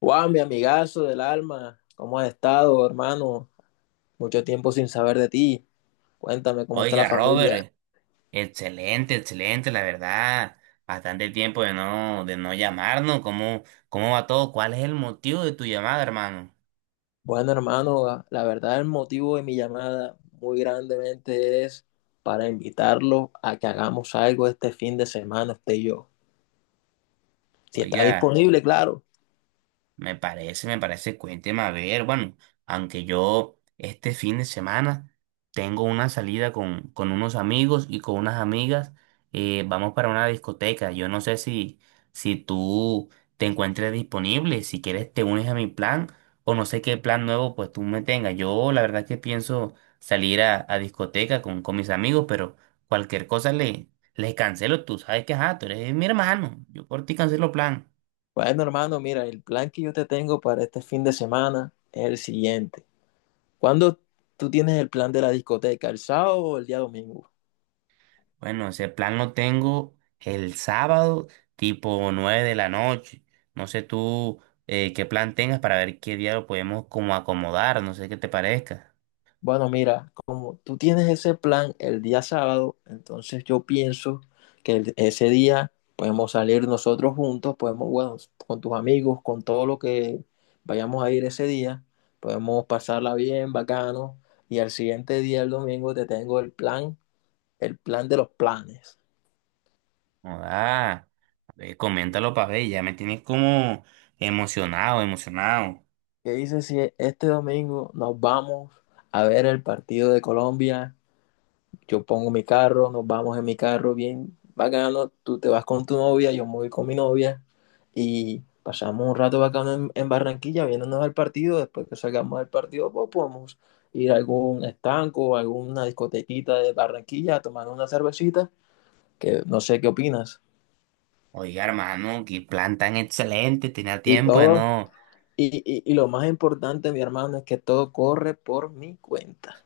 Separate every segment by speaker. Speaker 1: Wow, mi amigazo del alma, ¿cómo has estado, hermano? Mucho tiempo sin saber de ti. Cuéntame cómo está la
Speaker 2: Oiga,
Speaker 1: familia.
Speaker 2: Robert, excelente, excelente, la verdad. Bastante tiempo de no llamarnos. ¿Cómo va todo? ¿Cuál es el motivo de tu llamada, hermano?
Speaker 1: Bueno, hermano, la verdad el motivo de mi llamada muy grandemente es para invitarlo a que hagamos algo este fin de semana, usted y yo. Si está
Speaker 2: Oiga.
Speaker 1: disponible, claro.
Speaker 2: Me parece, cuénteme a ver, bueno, aunque yo este fin de semana tengo una salida con unos amigos y con unas amigas, vamos para una discoteca. Yo no sé si, si tú te encuentres disponible. Si quieres te unes a mi plan, o no sé qué plan nuevo pues tú me tengas. Yo la verdad que pienso salir a discoteca con mis amigos, pero cualquier cosa le, les cancelo. Tú sabes que ajá, tú eres mi hermano, yo por ti cancelo plan.
Speaker 1: Bueno, hermano, mira, el plan que yo te tengo para este fin de semana es el siguiente. ¿Cuándo tú tienes el plan de la discoteca? ¿El sábado o el día domingo?
Speaker 2: Bueno, ese plan lo tengo el sábado, tipo 9 de la noche. No sé tú qué plan tengas para ver qué día lo podemos como acomodar, no sé qué te parezca.
Speaker 1: Bueno, mira, como tú tienes ese plan el día sábado, entonces yo pienso que ese día podemos salir nosotros juntos, podemos, bueno, con tus amigos, con todo lo que vayamos a ir ese día, podemos pasarla bien, bacano, y al siguiente día, el domingo, te tengo el plan de los planes.
Speaker 2: Ah, coméntalo para ver, ya me tienes como emocionado, emocionado.
Speaker 1: ¿Qué dices si este domingo nos vamos a ver el partido de Colombia? Yo pongo mi carro, nos vamos en mi carro bien bacano, tú te vas con tu novia, yo me voy con mi novia y pasamos un rato bacano en Barranquilla viéndonos al partido. Después que salgamos del partido pues podemos ir a algún estanco, o alguna discotequita de Barranquilla a tomar una cervecita, que no sé qué opinas.
Speaker 2: Oiga, hermano, qué plan tan excelente, tenía
Speaker 1: Y
Speaker 2: tiempo de
Speaker 1: todo,
Speaker 2: no.
Speaker 1: y lo más importante, mi hermano, es que todo corre por mi cuenta.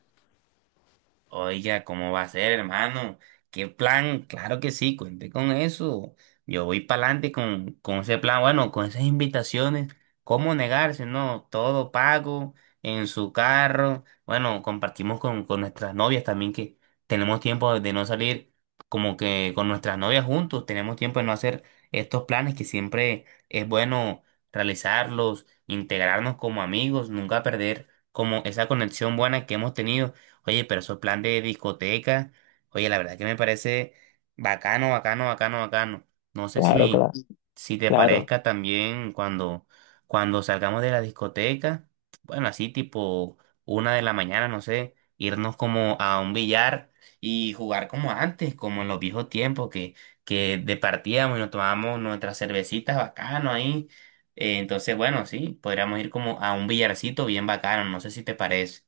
Speaker 2: Oiga, ¿cómo va a ser, hermano? ¿Qué plan? Claro que sí, cuente con eso. Yo voy para adelante con ese plan, bueno, con esas invitaciones. ¿Cómo negarse? No, todo pago, en su carro. Bueno, compartimos con nuestras novias también, que tenemos tiempo de no salir como que con nuestras novias juntos. Tenemos tiempo de no hacer estos planes que siempre es bueno realizarlos, integrarnos como amigos, nunca perder como esa conexión buena que hemos tenido. Oye, pero esos plan de discoteca, oye, la verdad que me parece bacano, bacano, bacano, bacano. No sé
Speaker 1: Claro, claro,
Speaker 2: si, si te
Speaker 1: claro.
Speaker 2: parezca también cuando, cuando salgamos de la discoteca, bueno, así tipo 1 de la mañana, no sé, irnos como a un billar y jugar como antes, como en los viejos tiempos que departíamos y nos tomábamos nuestras cervecitas bacano ahí. Entonces, bueno, sí, podríamos ir como a un billarcito bien bacano, no sé si te parece.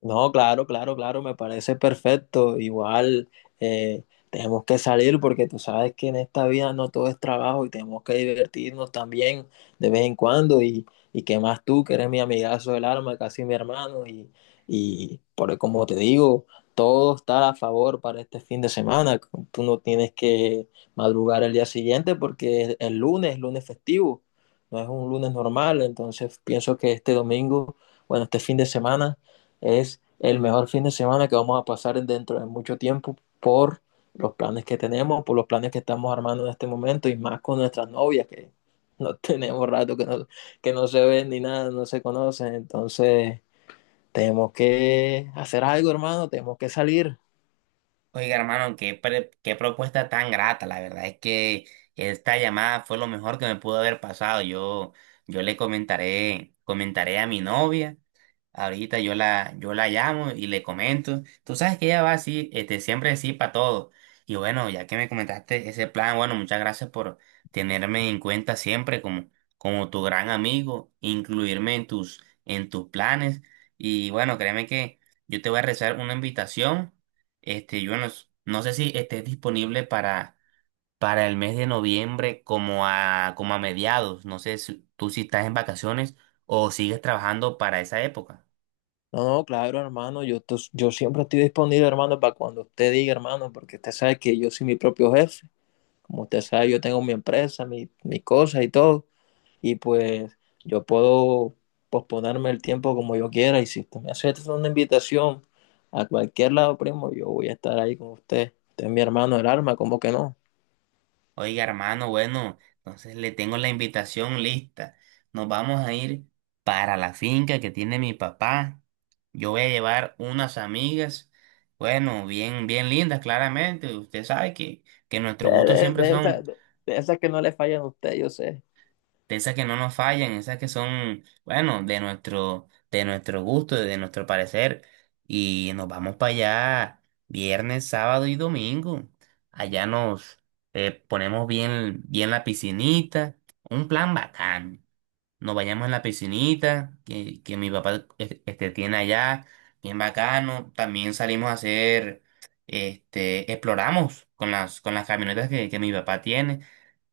Speaker 1: No, claro, claro, claro, me parece perfecto. Igual eh, tenemos que salir porque tú sabes que en esta vida no todo es trabajo y tenemos que divertirnos también de vez en cuando. Y qué más tú, que eres mi amigazo del alma, casi mi hermano. Y por, como te digo, todo está a favor para este fin de semana. Tú no tienes que madrugar el día siguiente porque es el lunes, lunes festivo, no es un lunes normal. Entonces pienso que este domingo, bueno, este fin de semana. Es el mejor fin de semana que vamos a pasar dentro de mucho tiempo por los planes que tenemos, por los planes que estamos armando en este momento y más con nuestras novias que no tenemos rato que no se ven ni nada, no se conocen. Entonces, tenemos que hacer algo, hermano, tenemos que salir.
Speaker 2: Oiga, hermano, qué, qué propuesta tan grata. La verdad es que esta llamada fue lo mejor que me pudo haber pasado. Yo le comentaré a mi novia. Ahorita yo la, yo la llamo y le comento. Tú sabes que ella va así, este, siempre así para todo. Y bueno, ya que me comentaste ese plan, bueno, muchas gracias por tenerme en cuenta siempre como, como tu gran amigo, incluirme en tus planes. Y bueno, créeme que yo te voy a rezar una invitación. Este, yo no, no sé si estés disponible para el mes de noviembre como a, como a mediados. No sé si tú si estás en vacaciones o sigues trabajando para esa época.
Speaker 1: No, no, claro, hermano, yo siempre estoy disponible, hermano, para cuando usted diga, hermano, porque usted sabe que yo soy mi propio jefe. Como usted sabe, yo tengo mi empresa, mi, mis cosas y todo. Y pues yo puedo posponerme el tiempo como yo quiera y si usted me hace una invitación a cualquier lado, primo, yo voy a estar ahí con usted. Usted es mi hermano del alma, ¿cómo que no?
Speaker 2: Oiga, hermano, bueno, entonces le tengo la invitación lista. Nos vamos a ir para la finca que tiene mi papá. Yo voy a llevar unas amigas, bueno, bien, bien lindas, claramente. Usted sabe que nuestros gustos siempre
Speaker 1: De
Speaker 2: son
Speaker 1: esas de esas que no le fallan a usted, yo sé.
Speaker 2: de esas que no nos fallan, esas que son, bueno, de nuestro gusto, de nuestro parecer. Y nos vamos para allá viernes, sábado y domingo. Allá nos ponemos bien, bien la piscinita. Un plan bacán. Nos vayamos en la piscinita que mi papá este, tiene allá. Bien bacano. También salimos a hacer, este, exploramos con las camionetas que mi papá tiene.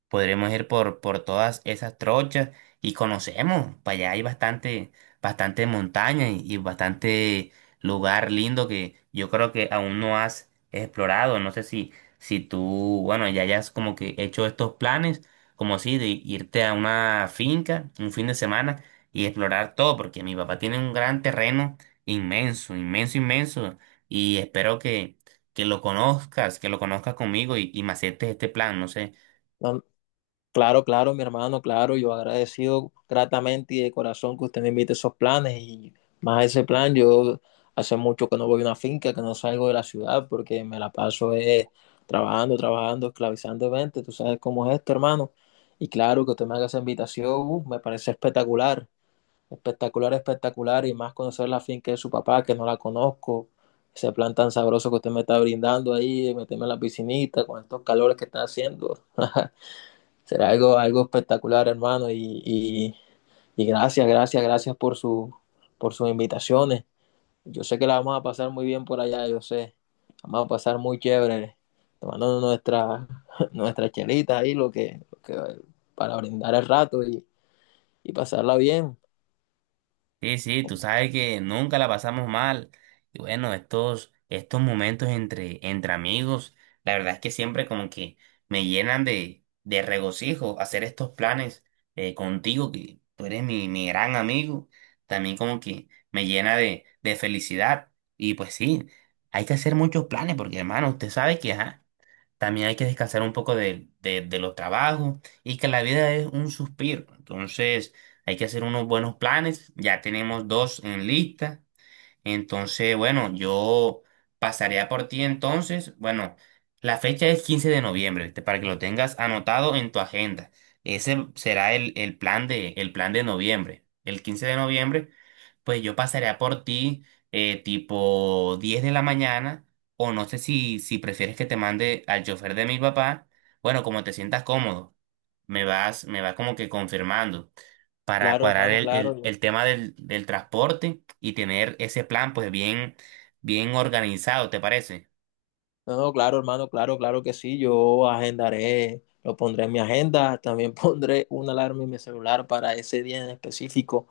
Speaker 2: Podremos ir por todas esas trochas y conocemos. Para allá hay bastante, bastante montaña y bastante lugar lindo que yo creo que aún no has explorado. No sé si, si tú, bueno, ya hayas como que hecho estos planes, como si de irte a una finca un fin de semana y explorar todo, porque mi papá tiene un gran terreno inmenso, inmenso, inmenso. Y espero que lo conozcas conmigo y me aceptes este plan. No sé.
Speaker 1: No, claro, claro, mi hermano, claro, yo agradecido gratamente y de corazón que usted me invite a esos planes y más a ese plan. Yo hace mucho que no voy a una finca, que no salgo de la ciudad porque me la paso trabajando, trabajando, esclavizando gente, tú sabes cómo es esto, hermano. Y claro que usted me haga esa invitación, me parece espectacular, espectacular, espectacular y más conocer la finca de su papá, que no la conozco, ese plan tan sabroso que usted me está brindando ahí, meterme en la piscinita con estos calores que está haciendo. Será algo, algo espectacular, hermano. Y gracias, gracias, gracias por, su, por sus invitaciones. Yo sé que la vamos a pasar muy bien por allá, yo sé. Vamos a pasar muy chévere, tomando nuestra, nuestras chelitas ahí, lo que, para brindar el rato y pasarla bien.
Speaker 2: Sí, sí, tú sabes que nunca la pasamos mal. Y bueno, estos, estos momentos entre, entre amigos, la verdad es que siempre como que me llenan de regocijo hacer estos planes contigo, que tú eres mi, mi gran amigo. También como que me llena de felicidad. Y pues sí, hay que hacer muchos planes porque hermano, usted sabe que ajá, también hay que descansar un poco de los trabajos y que la vida es un suspiro. Entonces... hay que hacer unos buenos planes. Ya tenemos dos en lista. Entonces, bueno, yo pasaría por ti entonces. Bueno, la fecha es 15 de noviembre, ¿viste? Para que lo tengas anotado en tu agenda. Ese será el plan de noviembre. El 15 de noviembre, pues yo pasaría por ti tipo 10 de la mañana. O no sé si, si prefieres que te mande al chofer de mi papá. Bueno, como te sientas cómodo. Me vas como que confirmando para
Speaker 1: Claro,
Speaker 2: cuadrar
Speaker 1: hermano,
Speaker 2: el,
Speaker 1: claro.
Speaker 2: el tema del, del transporte y tener ese plan pues bien, bien organizado, ¿te parece?
Speaker 1: No, no, claro, hermano, claro, claro que sí. Yo agendaré, lo pondré en mi agenda. También pondré una alarma en mi celular para ese día en específico,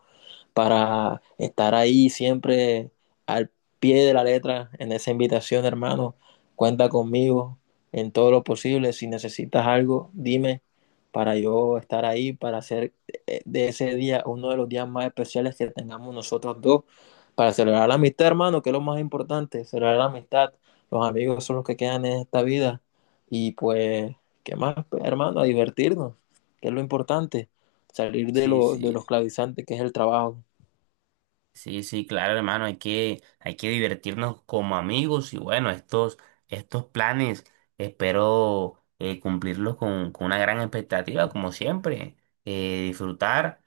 Speaker 1: para estar ahí siempre al pie de la letra en esa invitación, hermano. Cuenta conmigo en todo lo posible. Si necesitas algo, dime para yo estar ahí, para hacer de ese día uno de los días más especiales que tengamos nosotros dos, para celebrar la amistad, hermano, que es lo más importante, celebrar la amistad. Los amigos son los que quedan en esta vida. Y pues, ¿qué más, hermano? A divertirnos, que es lo importante, salir de,
Speaker 2: Sí,
Speaker 1: lo, de
Speaker 2: sí.
Speaker 1: los clavizantes que es el trabajo.
Speaker 2: Sí, sí, claro, hermano, hay que divertirnos como amigos y bueno, estos, estos planes espero cumplirlos con una gran expectativa, como siempre, disfrutar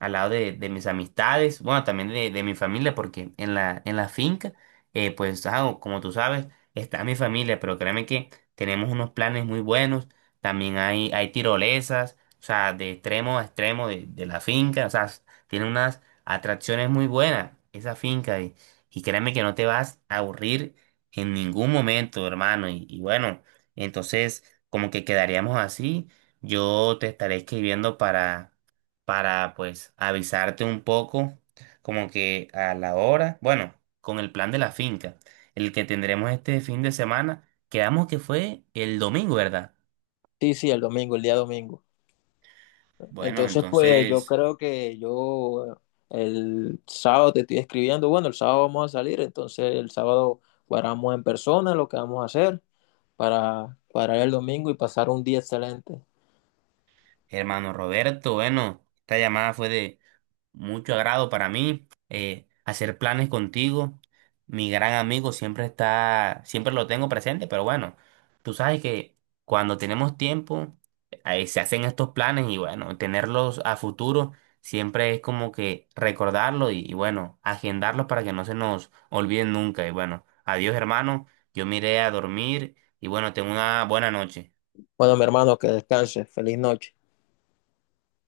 Speaker 2: al lado de mis amistades, bueno, también de mi familia, porque en la finca, pues, ah, como tú sabes, está mi familia, pero créeme que tenemos unos planes muy buenos, también hay tirolesas, o sea, de extremo a extremo de la finca, o sea, tiene unas atracción es muy buena, esa finca. Y créeme que no te vas a aburrir en ningún momento, hermano. Y bueno, entonces como que quedaríamos así. Yo te estaré escribiendo para pues avisarte un poco, como que a la hora, bueno, con el plan de la finca, el que tendremos este fin de semana. Quedamos que fue el domingo, ¿verdad?
Speaker 1: Sí, sí, el domingo, el día domingo.
Speaker 2: Bueno,
Speaker 1: Entonces, pues yo
Speaker 2: entonces...
Speaker 1: creo que yo el sábado te estoy escribiendo, bueno, el sábado vamos a salir, entonces el sábado guardamos en persona lo que vamos a hacer para el domingo y pasar un día excelente.
Speaker 2: Hermano Roberto, bueno, esta llamada fue de mucho agrado para mí, hacer planes contigo. Mi gran amigo siempre está, siempre lo tengo presente, pero bueno, tú sabes que cuando tenemos tiempo, ahí se hacen estos planes y bueno, tenerlos a futuro siempre es como que recordarlo y bueno, agendarlos para que no se nos olviden nunca. Y bueno, adiós hermano, yo me iré a dormir y bueno, tengo una buena noche.
Speaker 1: Bueno, mi hermano, que descanse, feliz noche.